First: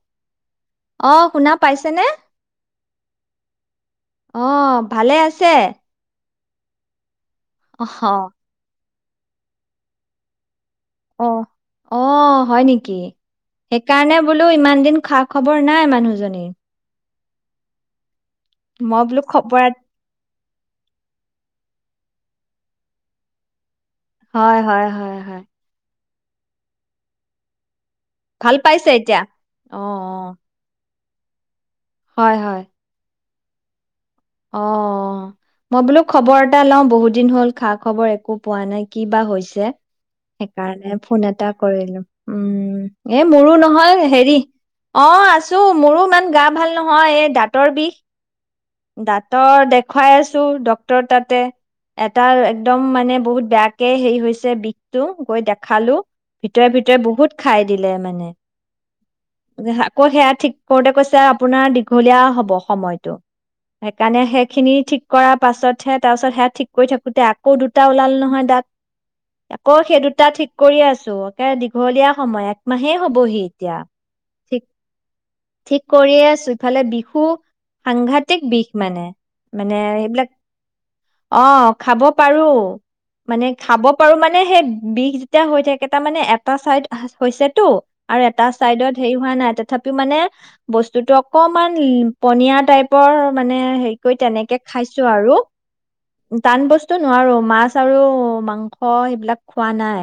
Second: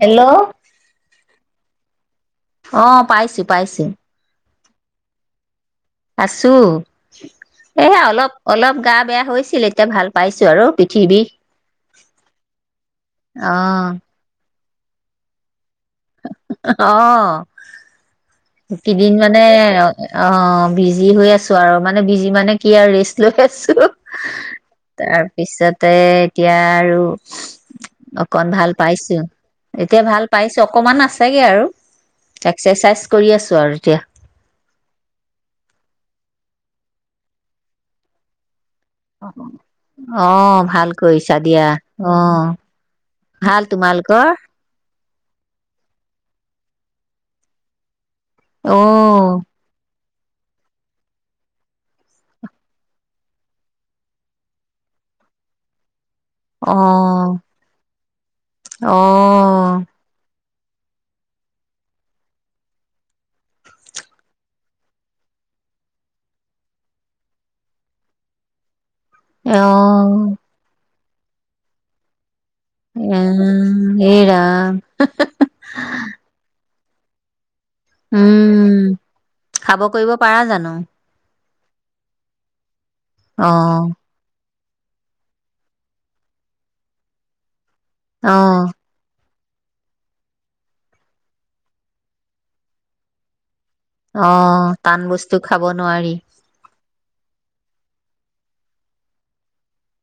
Hello অ শুনা পাইছেনে অ পাইছো পাইছো অঁ ভালে আছে আছো অহ অলপ অলপ গাত বেয়া হৈছিল এতিয়া ভাল পাইছো আৰু অ বিষ অ হয় নেকি অ সেইকাৰণে বোলো ইমান এদিন খা খবৰ নাই মানুহজনে অ [inaudible] মই কিদিন বোলো মানে খবৰ এ অ অ বিজি হৈ আছো আৰু মানে বিজি মানে কি আৰু ৰেষ্ট লৈ আছো হয় হয় হয় হয় তাৰপিছতে এতিয়া আৰু অকন ভাল পাইছে পাইছো এতিয়া? অহ এতিয়া ভাল অহ পাইছো অকমান আছে চাগৈ আৰু এক্সাৰচাইজ কৰি আছো আৰু এতিয়া অ মই বোলো খবৰ এটা লওঁ বহুত দিন হ'ল খা খবৰ একো পোৱা নাই ক বা হৈছে অ ভাল সেইকাৰণে ফোন কৰিছা এটা দিয়া কৰিলো অ উম এ মোৰো ভাল নহয় তোমালোকৰ হেৰি অ আছো মোৰো ইমান গা ভাল নহয় এই দাঁতৰ বিষ অ দাঁতৰ দে দেখুৱাই আছো ড্ক্তৰ তাতে এটা একদম মানে বহুত বেয়াকে হেৰি হৈছে বিষটো গৈ দেখালো ভিতৰে অ ভিতৰে বহুত খাই দিলে মানে অ আকৌ সেয়া ঠিক কৰোতে কৈছে আপোনাৰ দীঘলীয়া হব সময়টো সেইকাৰণে সেইখিনি ঠিক কৰ পাছতহে তাৰপাছত সে ঠিক কৰি থাকোতে আকৌ দুটা ওলাল নহয় দাত আকৌ সেই দুটা অ', ঠিক কৰি আছেো সে দিঘলীয়া সময় একমাহেই উ হবহি এতিয়া এইৰা ঠিক ঠিক কৰিয়ে আছো ইফালে বিহু সাংঘাতিক খাব কৰিব পাৰা জানো? খাব পাৰো মানে খাব অ', পাৰো মানে সেই বিষ যেতিয়া হৈ থাকে তাৰ মানে এটা আৰু এটা অ', চাইডত হেৰি হোৱা নাই তথাপি মানে বস্তুতটো অকমান পনীয়াাত টাইপৰ মানে হে কৰি তেনেকে অ', টান খাইছো আৰু বস্তু খাব নোৱাৰি। টান বস্তু নোৱাৰো মাছ আৰু মাংস এইবিলাক খোৱা নাই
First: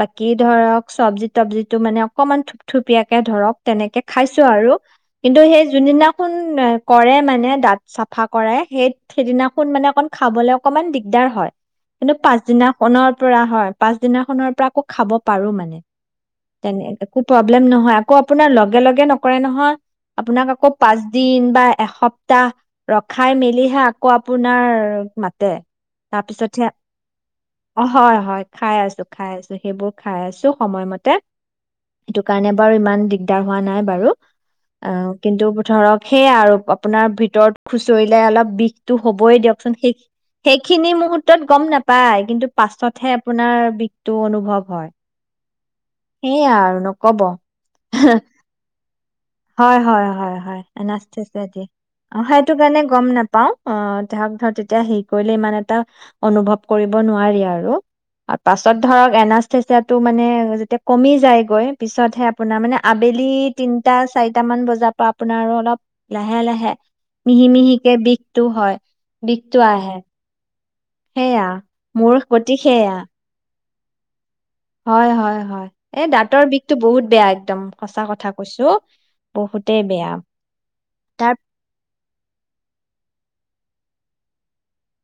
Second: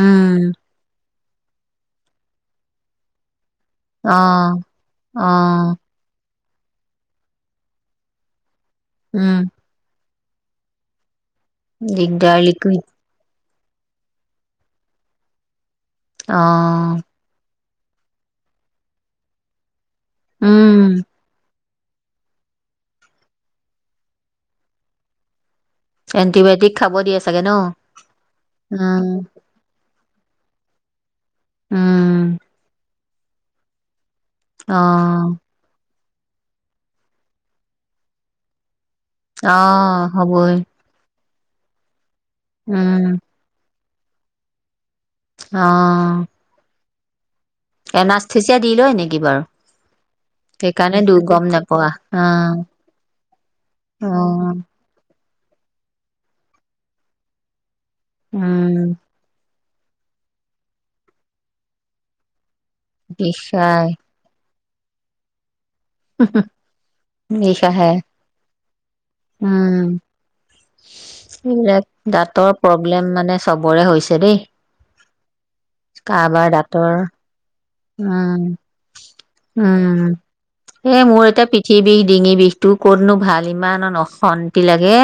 বাকী ধৰক চবজি চব্জিটো মানে অকণমান থুপথুপিয়াকে ধৰক তেনেকে খাইছো অ', আৰু কিন্তু সেই অ', যোনদিনাখন [inaudible] কৰে মানে দাঁত চাফা কৰায়। সেই উম, সেইদিনাখন মানে অকণ খাবলৈ অকণমান দিগদাৰ হয় কিন্তু দিগদাৰ লিকুইড পাছদিনাখনৰ পৰা হয় পাছদিনা খনৰ পৰা আকৌ খাব পাৰো মানে। অ। লেম নহয় আকৌ আপোনাৰ লগে লগে নকৰে নহয়। আপোনাক আকৌ উম, পাঁচদিন বা এসপ্তাহ ৰখাই মেলিহে আকৌ আপোনাৰ মাতে। তাৰপিছতহে। এন্টিবায়টিক খাব দিয়ে চাগে ন? অ হয়, হয়। খাই আছো, উম, খাই আছো সেইবোৰ খাই আছো সময়মতে। সেইটো উম, কাৰণে বাৰু ইমান দিগ দিগদাৰ হোৱা নাই বাৰু। অ, কিন্তু ধৰক সেয়া আৰু। আপোনাৰ ভিতৰত খুচৰিলে অলপ বিষ হেটো হ'বই দিয়কচোন সেই অ', হ'বই সেইখিনি মূহত ত গম নাপায়। কিন্তু পাছতহে উম, আপোনাৰ টো অনুভৱ হয়। অ। সেইয়া আৰু নকব। এনাস্থেচিয়া দি লয় নেকি বাৰু? হয়-হয়-হয়-হয় সেইকাৰণে দু গম নোপোৱা [unintelligible] অ সেইটো কাৰণে গম নাপাও। অ ধৰক অ', তেতিয়া কৰিলে ইমান এটা অনুভৱ কৰিব নোৱাৰি আৰু। আৰু পাছত উম, ধৰক এনা টো মানে যেতিয়া কমি যায়গৈ পিছতহে আপোনাৰ মানে আবেলি বিষাই তিনটা, চাৰিটা মান বজাত। তা আপোনাৰ অলপ লাহে-লাহে বিষ আহে মিহি-মিহিকে বিষটো হয়। বিষটো আহে। সেয়া সেইবিলাক মোৰ গতি দাঁতৰ প্ৰব্লেম মানে চবৰে হৈছে দেই। হয়-হয়-হয়। এ দাঁতৰ বিষতটো বহুত বেয়া একদম। সঁচা কথা উম! কৈছো বহুতেই উম! বেয়া তাৰ ইমানত অশান্তি লাগে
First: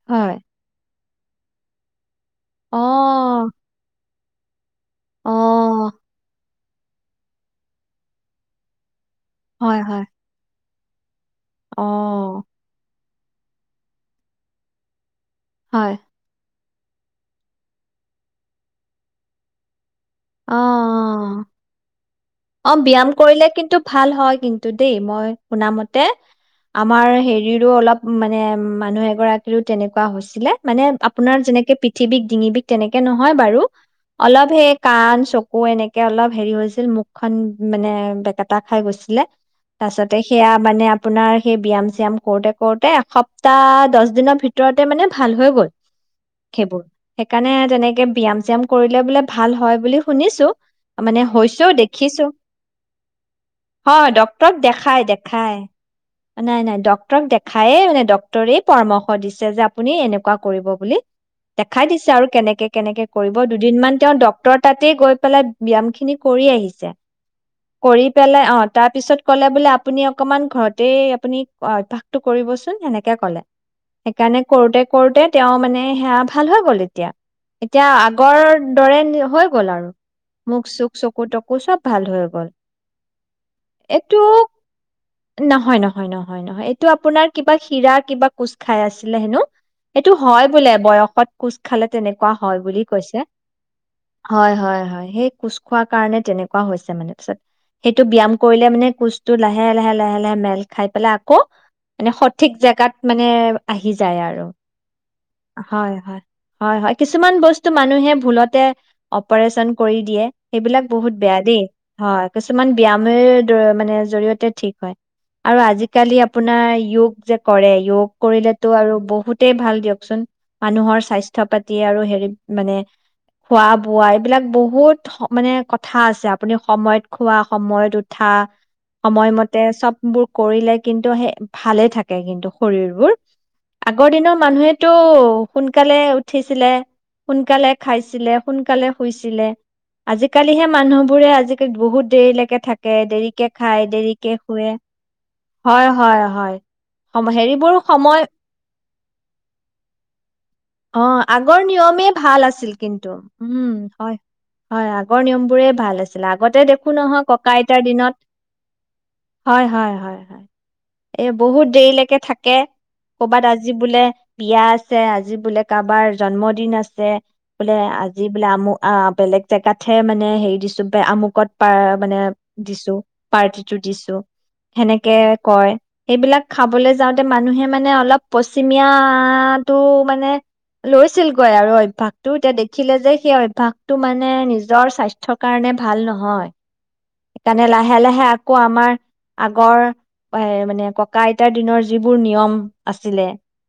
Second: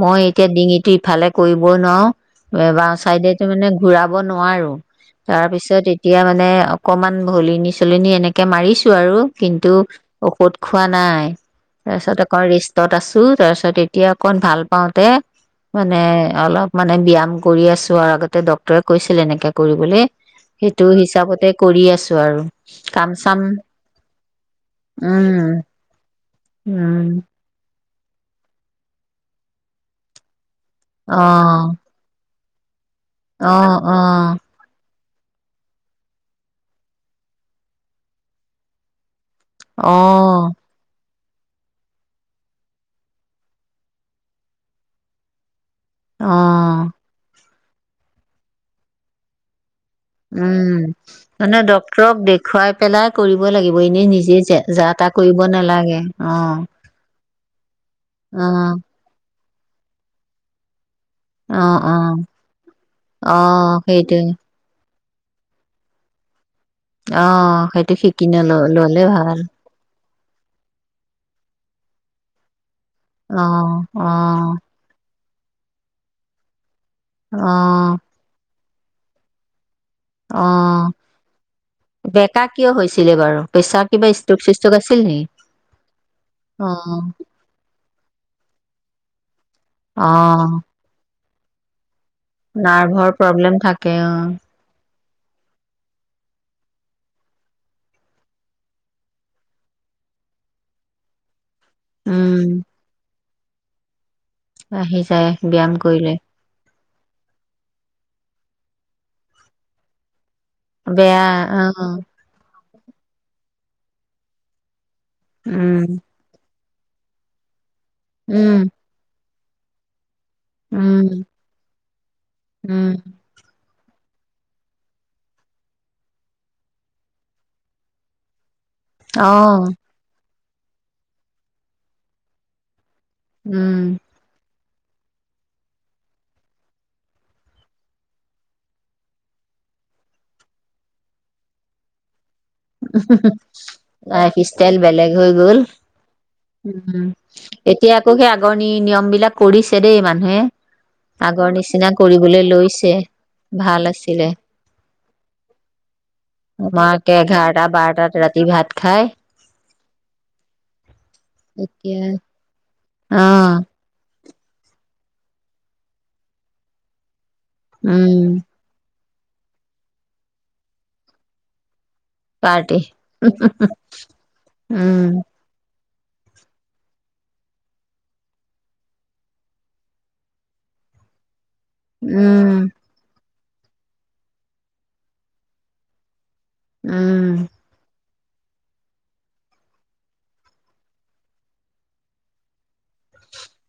মই হয়। এতিয়া ডিঙীতি ভালে কৰিবই নোৱাৰো অ বাও চাইডেটো মানে ঘুৰা কব নোৱাৰোঁ অ তাৰপিছত এতিয়া মানে অকমান ভলনি চলনি এনেকে মাৰিছো আৰু কিন্তু হয় হয় ঔষধ খোৱা নাই অ তাৰপিছত আকৌ ৰিষ্টত আছো তাৰপিছত এতিয়া অকণ ভাল পাওঁ দে হয় মানে অলপ মানে ব্যায়াম অ সেইটো হিচাপতে আছো আৰু অ বিয়্যাম কাম চাম কৰিলে কিন্তু ভাল হয় কিন্তু দেই মই উম শুনা মতে আমাৰ উম হেৰিৰো অলপ মানে মানুহ এগৰাকীৰও তেনেকুৱা হৈছিলে। মানে অ আপোনাৰ যেনেকে পিঠি বিষ, ডিঙি বিষ। তেনেকে নহয় অ বাৰু অ অলপ হে। কাণ চকু এনেকে অলপ হেৰি হৈছিল মুখখনন মানে বেকেটা খাই গৈছিলে। অ তাৰপাছতে সেয়া মানেআপো। আপোনাৰ সেই ব্যয়াম চয়াম কৰোতে কৰোতে এসপ্তাহ দহ দিনৰ ভিতৰতে মানে ভাল হৈ গ'ল। অ সেইবোৰ সেইকাৰণে। তেনেকে ব্যায়াম চ্যাম কৰিলে বোলে ভাল। ভাল হয় বুলি। শুনিছো উম মানে হৈছেও ড্ক্তৰক দেখিছো দেখুৱাই পেলাই কৰিব লাগিব এনে হয় নিজে ডক্তৰক যা দেখাই তা কৰিব দেখাই নালাগে অ। খায়েই। অ ডক্টৰে পৰামৰ্শ দিছে। যে আপুনি এনেকুৱা কৰিব বুলি। অ দেখাই অ দিছে আৰু কেনেকে কেনেকে অ কৰিব দুদিন মমান তেওঁ সেইটোৱে ডক্টৰ। তাতে গৈ পেলাই ব্যায়াম খিনি কৰি আহিছে। অ সেইটো কৰি শিকি পেলাই নল অ ললে তাৰপিছত ভাল কলে বোলে আপুনি। অকমান ঘৰতে আপুনি অভ্যসতটো কৰিবচোন। সেনেকে ক'লে, অ অ সেইকাৰণে কৰোঁতে কৰোঁতে তেওঁ মানে, সেয়া ভাল হৈ গ'ল এতিয়া, অ এতিয়া আগৰ [unintelligible] হৈ গ'ল আৰু মুখ অ চুখ চকু তকু চব ভাল হৈ বেকা গল কিয় হৈছিলে বাৰু প্ৰেছাৰ কিবা এইটো ষ্ট্ৰোক চিষ্ট্ৰোক আছিল নেকি? নহয় নহয় নহয় নহয় এইটো অ', আপোনাৰ কিবা শিৰা কিবা কোচ খাই আছে [unintelligible] হেনো এইটো, হয় অ', বোলে বয়সত। কোঁচ খালে। তেনেকুৱা হয় বুলি নাৰ্ভৰ কৈছে। প্ৰব্লেম থাকে অ'! হয়! হয়! হয়! সেই কোচ খোৱাৰ কাৰণে তেনেকুৱা হৈছে মানে পিছত সেইটো ব্যায়াম কৰিলে মানে কোচটো লাহে লাহে লাহে লাহে মেল খাই পেলাই আকৌ [inaudible] উম, সঠিক জেগাত মান [unintelligible] আহি যায় আৰু। আহি যায় ব্যায়াম হয় কৰিলে হয় হয় হয় কিছুমান বস্তু মানুহে ভুলতে অপাৰেচন কৰি দিয়ে। সেইবিলাক বহুত বেয়া দেই, হয়। কিছুমান ব্যায়ামে [unintelligible] মানে জৰি়য়তে ঠিক হয়। আৰু উম, আজিকালি আপোনাৰ য়োগ যে কৰে যোগ কৰিলেতো উম, আৰু বহুত [unintelligible] ভাল দিয়কচোন। মানুহৰ উম, স্বাস্থ্য পাতি আৰু হেৰি মানে, উম, খোৱা খোৱা এইবিলাক বহুত! মানে কথা আছে, আপুনি সময়ত খোৱা সময়ত উঠা। সময়মতে অ', চববোৰ কৰিলে কিন্তু সেই, ভালে থাকে কিন্তু শৰীৰ বোৰ। উম, আগৰ দিনৰ মানুহে [unintelligible] টো সোনকালে উঠিছিলে, সোনকালে খাইছিলে। সোনকালে শুইছিলে। আজিকালিহে মানুহ বোৰে, আজিকালি বহুত দেৰি লে লাইফ শুৱে ষ্টাইল বেলেগ হৈ গ'ল, হয় হয় হয় উম! সম হেৰিবোৰ এতিয়া আকৌ সময় সেই আগৰ নি নিয়ম বিলাক কৰিছে দেই মানুহে, অ আগৰ নিচিনা নিয়মেই কৰিবলৈ ভাল আছিল লৈছে। কিন্তু উম ভাল হয় আছিলে হয় আগৰ নিয়ম বোৰে ভাল আছিল আগতে দেখো নহয় ককা [inaudible] এটা বাৰটাত দিনত ৰাতি ভাত খায়। হয় হয় হয়। এ বহুত দেৰিলৈকে থাকে, কৰবাত অ', আজি বোলে বিয়া আছে, আজি বোলে কাৰোবাৰ জন্মদিন আছে। বোলে আ উম, যিবিলাআমো আ বেলেগ জেগাত হে মানে হেৰি দিছো, বা আমুকত পাৰ মানে পাৰ্টি দিছো পাৰ্টিটো দিছো উম সেনেকে কয়। এইবিলাক খাবলৈ যাওঁতে মানুহে মানে অলপ পশ্চিমীয়াটো মানে লৈছিল। আৰু অভ্যাসটো উম এতিয়া দে সেই অভ্যাসটো মানে নিজৰ স্বাস্থ্যৰ কাৰণে ভাল নহয়। উম সেইকাৰণে লাহে লাহে আকৌ আমাৰ আগৰ এ মানে ককা আইতাৰ দিনৰ যিবোৰ নিয়ম আছিলে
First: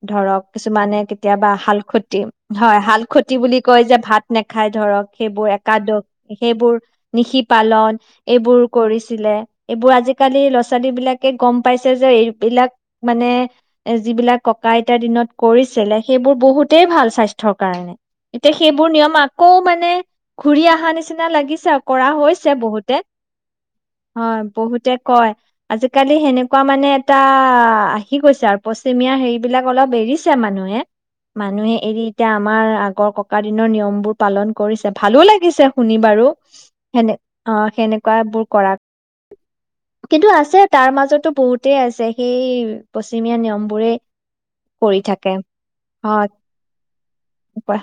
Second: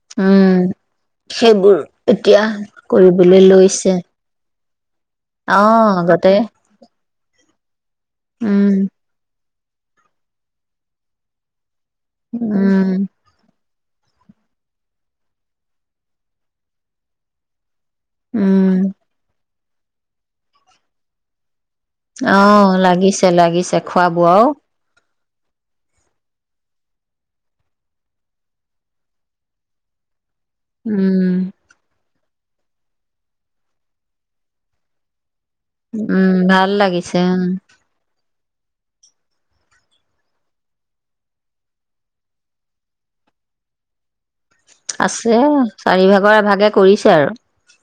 ধৰক উম কিছুমানে কেতিয়াবা সেইবোৰ শালখতি, এতিয়া হয় শালখতি কৰিবলৈ বুলি কয় লৈছে যে ভাত নেখা খাই ধৰক। সেইবোৰ আহ একাদশ আগতে সেইবোৰ নিশি পালন। এইবোৰ উম কৰিছিলে। এইবোৰ আজিকালি ল'ৰা ছোৱালী বিলাকে গম পাইছে যে এইবিলাক উম মানে এ যিবিলাক ককা আইতাৰ দিনত কৰিছিলে সেইবোৰ বহুতেই ভাল স্বাস্থ্যৰ কাৰণে। এতিয়া উম সেইবোৰ নিয়ম আ আকৌ মানে ঘূৰি আহা নিচিনা লাগিছে কৰা হৈছে আহ বহুতে। লাগিছে লাগিছে খুৱা হয় বোৱাও। বহুতে কয়, আজিকালি সেনেকুৱা মানে এটা আহি গৈছে আৰু পশ্চিমীয়া হেৰিবলাক অলপ এৰিছ এ মানুহে উম মানুহে এৰি এতিয়া আমাৰ আগৰ ককা দিনৰ নিয়ম বোৰ পালন কৰিছে ভালো লাগে পিছে শুনি বাৰু উম ভাল সেনে, লাগিছে উম অ সেনে বোৰ কৰা, কিন্তু আছে তাৰ মাজতো বহুতেই আছে সেই পশ্চিমীয়া নিয়ম বোৰে আছে অ চাৰিভাগৰ এভাগে কৰিছে আৰু।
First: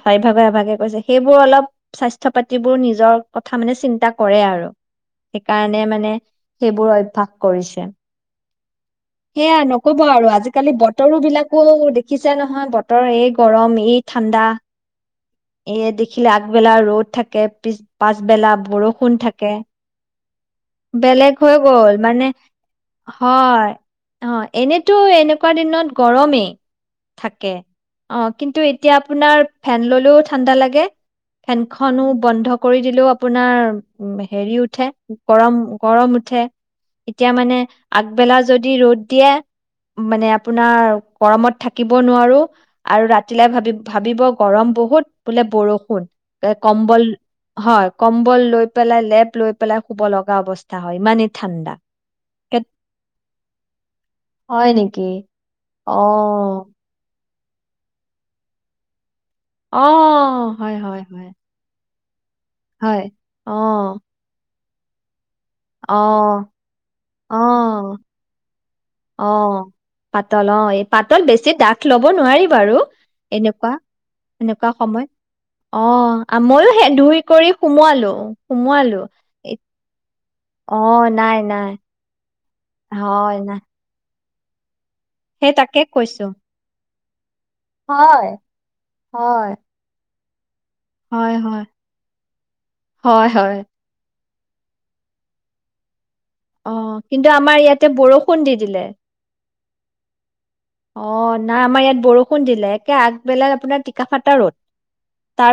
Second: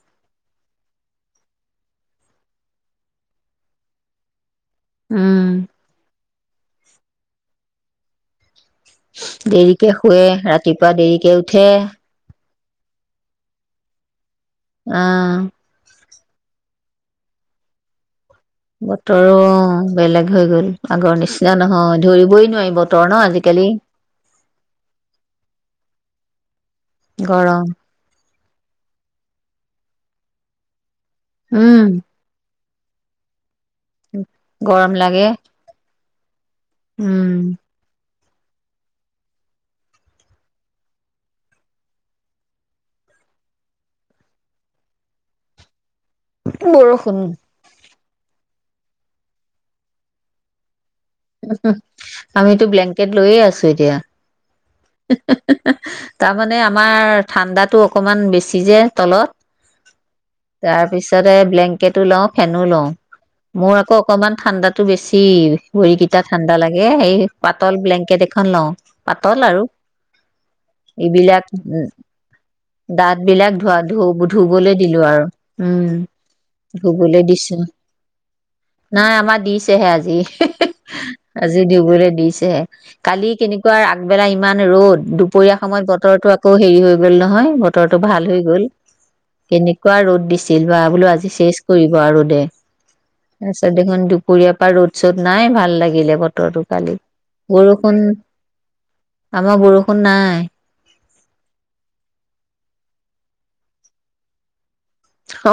চাৰিভাগৰ এভাগে কৈছে, সেইবোৰ অলপ স্বাস্থ্য পাতিবোৰ নিজৰ কথা মানে চিন্তা কৰে আৰু। উম সেইকাৰণে মানে সেইবোৰ অভ্যাস কৰিছে। সেয়া দেৰিকে নকব শুৱে আৰু আজিকালি ৰাতিপুৱা বতৰো দেৰিকে বিলাকো উঠে দেখিছা ন নহয় বতৰ এই গৰম এই ঠা ঠাণ্ডা, আহ এইয়ে দেখি হিলা আগবেলা ৰ'দ থাকে পিছ-পাছ বতৰো বেলেগ হৈ গল আগৰ বেলেগ হৈ নিচিনা গ'ল নহয় মানে ধৰিবই নোৱাৰি বতৰ ন হয় আজিকালি। অ, এনেতো এনেকুৱা দিনত গৰমেই। থাকে, গৰম অ। কিন্তু এতিয়া আপোনাৰ ফেন ললেও ঠাণ্ডা লাগে। উম ফেনখনো বন্ধ কৰি দিলেও আপোনাৰ উম, হেৰি উঠে গৰম লাগে গৰম-গৰম ঠে। এতিয়া উম মানে আগ বেলা যদি ৰ'দ দিয়ে, মানে আপোনাৰ গৰমত থাকিব নোৱাৰো আৰু ৰাতিলে ভাবি-ভাবিব গৰম বহুত, বোলে বৰষুণ। তে কম্বল, বৰষুণ হয়। কম্বল লৈ পেলাই লেপ লৈ পেলাই শুব লগা অৱস্থা হয় ইমানেই উম হু ঠাণ্ডা আমিতো ব্লেংকেট লৈয়ে আছো এতিয়া। হয় নেকি হি হি হি অ তাৰমানে আমাৰ ঠাণ্ডাটো অকণমান বেছি যে তলত। অ, হয়-হয়-হয়। কেটো লওঁ ফেনো লওঁ মোৰ আকৌ অকনমান ঠাণ্ডাত তো বেচ টিল অ ভৰিকেইটা ঠাণ্ডা লাগে, এই অ পাতল ব্লেংকেট এখন লওঁ। অ পাতল আৰু। পাতল অ', এই পাতল এইবিলাক বেছি ডাঠ লব নোৱাৰি বাৰু দাঁত বিলাক এনেকুৱা, ধোৱা ধু এনেকুৱা ধুবলৈ দিলো সময়ত আৰু উম অ' মইও সেই ধুই ধুবলৈ কৰি দিছো সুমুৱালোঁ সুমুৱালোঁ। এইচ হি হি আ আজি ধুবলৈ দিছে তে কালি হয় নাই কেনেকুৱা আগ বেলাইম ইমান ৰ'দ। সেই দুপৰীয়া তাকে সময়ত কৈছো বতৰটো আকৌ হেৰি হৈ গ ল'লে নহয় বতৰটো ভাল হয় হৈ গ'ল হয় কেনেকুৱা ৰ'দ দিছে। আজি হয় চেছ হয় কৰিব আৰু দে হয় হয় পাছত দেখুন খুৰিয়পা পৰা ৰ'দ চ'দ নাই ভাল লাগিলে বতৰটো অ কালি কিন্তু আমাৰ ইয়াতে বৰষুণ বৰষুণ দি দিলে আমাৰ বৰষুণ নাই। অ নাই আমাৰ ইয়াত বৰষুণ দিলে একে আগবেলা আপোনাৰ টিকাফাটা ৰ'দ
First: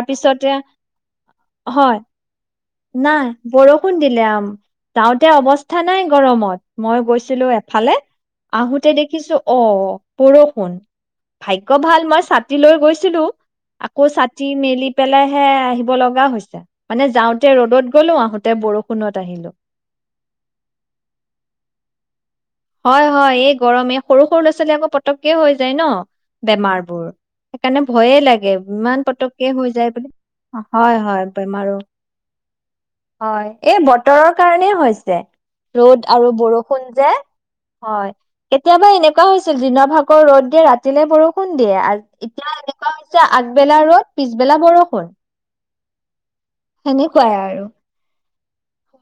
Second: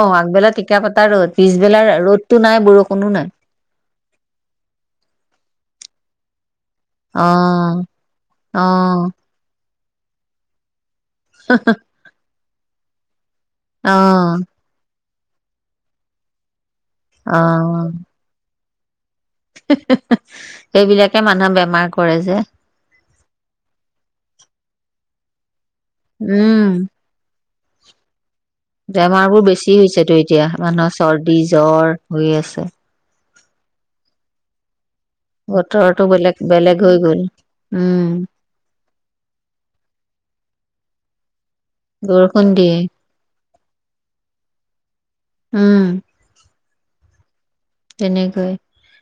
অ আগবেলা টিকাফতা ৰ'দ পিছবেলাৰ হয় ৰ'দতো নাই বৰষুণ নাই বৰষুণ দিলে যাওঁতে অৱস্থা নাই গৰমত মই অ গৈছিলো এফালে অ আহোতে দেখিছো অ। বৰষুণ ভাগ্য ভাল মই চা চাতিলৈ গৈছিলো অ আকৌ চাতি মেলি। পেলাইহে আহিব লগা হৈছে মানেযে। ৰদত গ'লো আহোতে বৰষুণত। আহিলো হে হে সেইবিলাকে মানুহে বেমাৰ কৰে যে। হয় হয় এই গৰমে সৰু সৰু ল'ৰা ছোৱালী আকৌ পটককে হৈ যায়। যায় ন উম বেমাৰ বোৰ সেইকাৰণে ভয়ে লাগে তাকে ইমান বেমাৰবোৰ পটককে বেছি হই যায় মানে হৈছেতো এতিয়া মানুহৰ হয় হয় চৰ্দি বেমাৰো জ্বৰ হৈ আছে। হয় এই বতৰৰ কাৰণে হৈছে ৰ'দ বতৰটো আৰু বেলেগ বৰষুণ বেলেগ হৈ যে গ'ল হয় উম, কেতিয়াবা এনেকুৱা হৈছিল দিনৰ ভাগৰ ৰ'দ দিয়ে ৰাতিলে বৰষুণ দিয়ে বৰষুণ এতিয়া দিয়ে এনেকুৱা হৈছে। আগবেলা ৰদ পিছবেলা বৰষুণ উম। সেনেকুৱাই আৰু। নে গৈ।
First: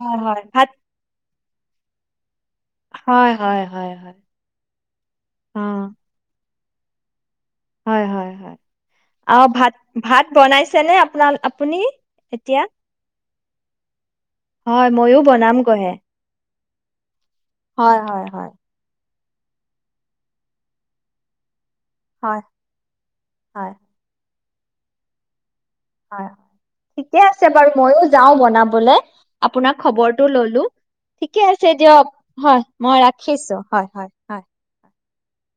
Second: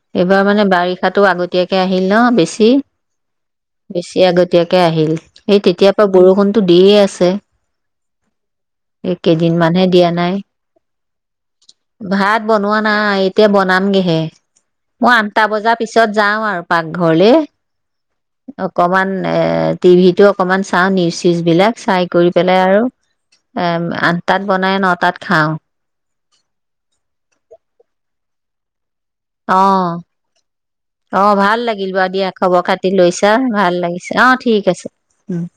হয় হয় এইবাৰ মানে ভাত বাৰিষাতো আগতে এতিয়াককে আহিল ন বেছি। হয় হয় হয় তি হয় বেছি আগতয়াকে আহিল অ এই তেতিয়াৰ পৰা বৰষুণ। দিয়ে আছে। হয় হয় হয় এই অ ভাত কেইদিনমানহে দিয়া ভাত নাই। বনাইছে নে? ভাত বনোৱা নাই, এতিয়া বনামগেহে। হয় মই ময়ো আঠটা বজাৰ বনামগৈহে পিছত যাও আৰু। পাকঘৰলে হয় হয় হয়। অকমান টিভিটো অকণমান চাওঁ, নিউজ চিউজবিলাক। চাই কৰি হয় পেলাই আৰু এ হয় আঠ তাত বনাই ন তাত খাওঁ। হয়', ঠিকে আছে, বাৰু ময়ো যাও বনাবলে। অ আপোনাক খবৰটো ললো অ ঠিকে ভাল আছে লাগিল দিয়ক বাৰু দিয়া, হয় খবৰ খাতি মই লৈছা ৰাখিছো ভাল হয় হয় লাগিছে অ হয় ঠিক আছে। উম',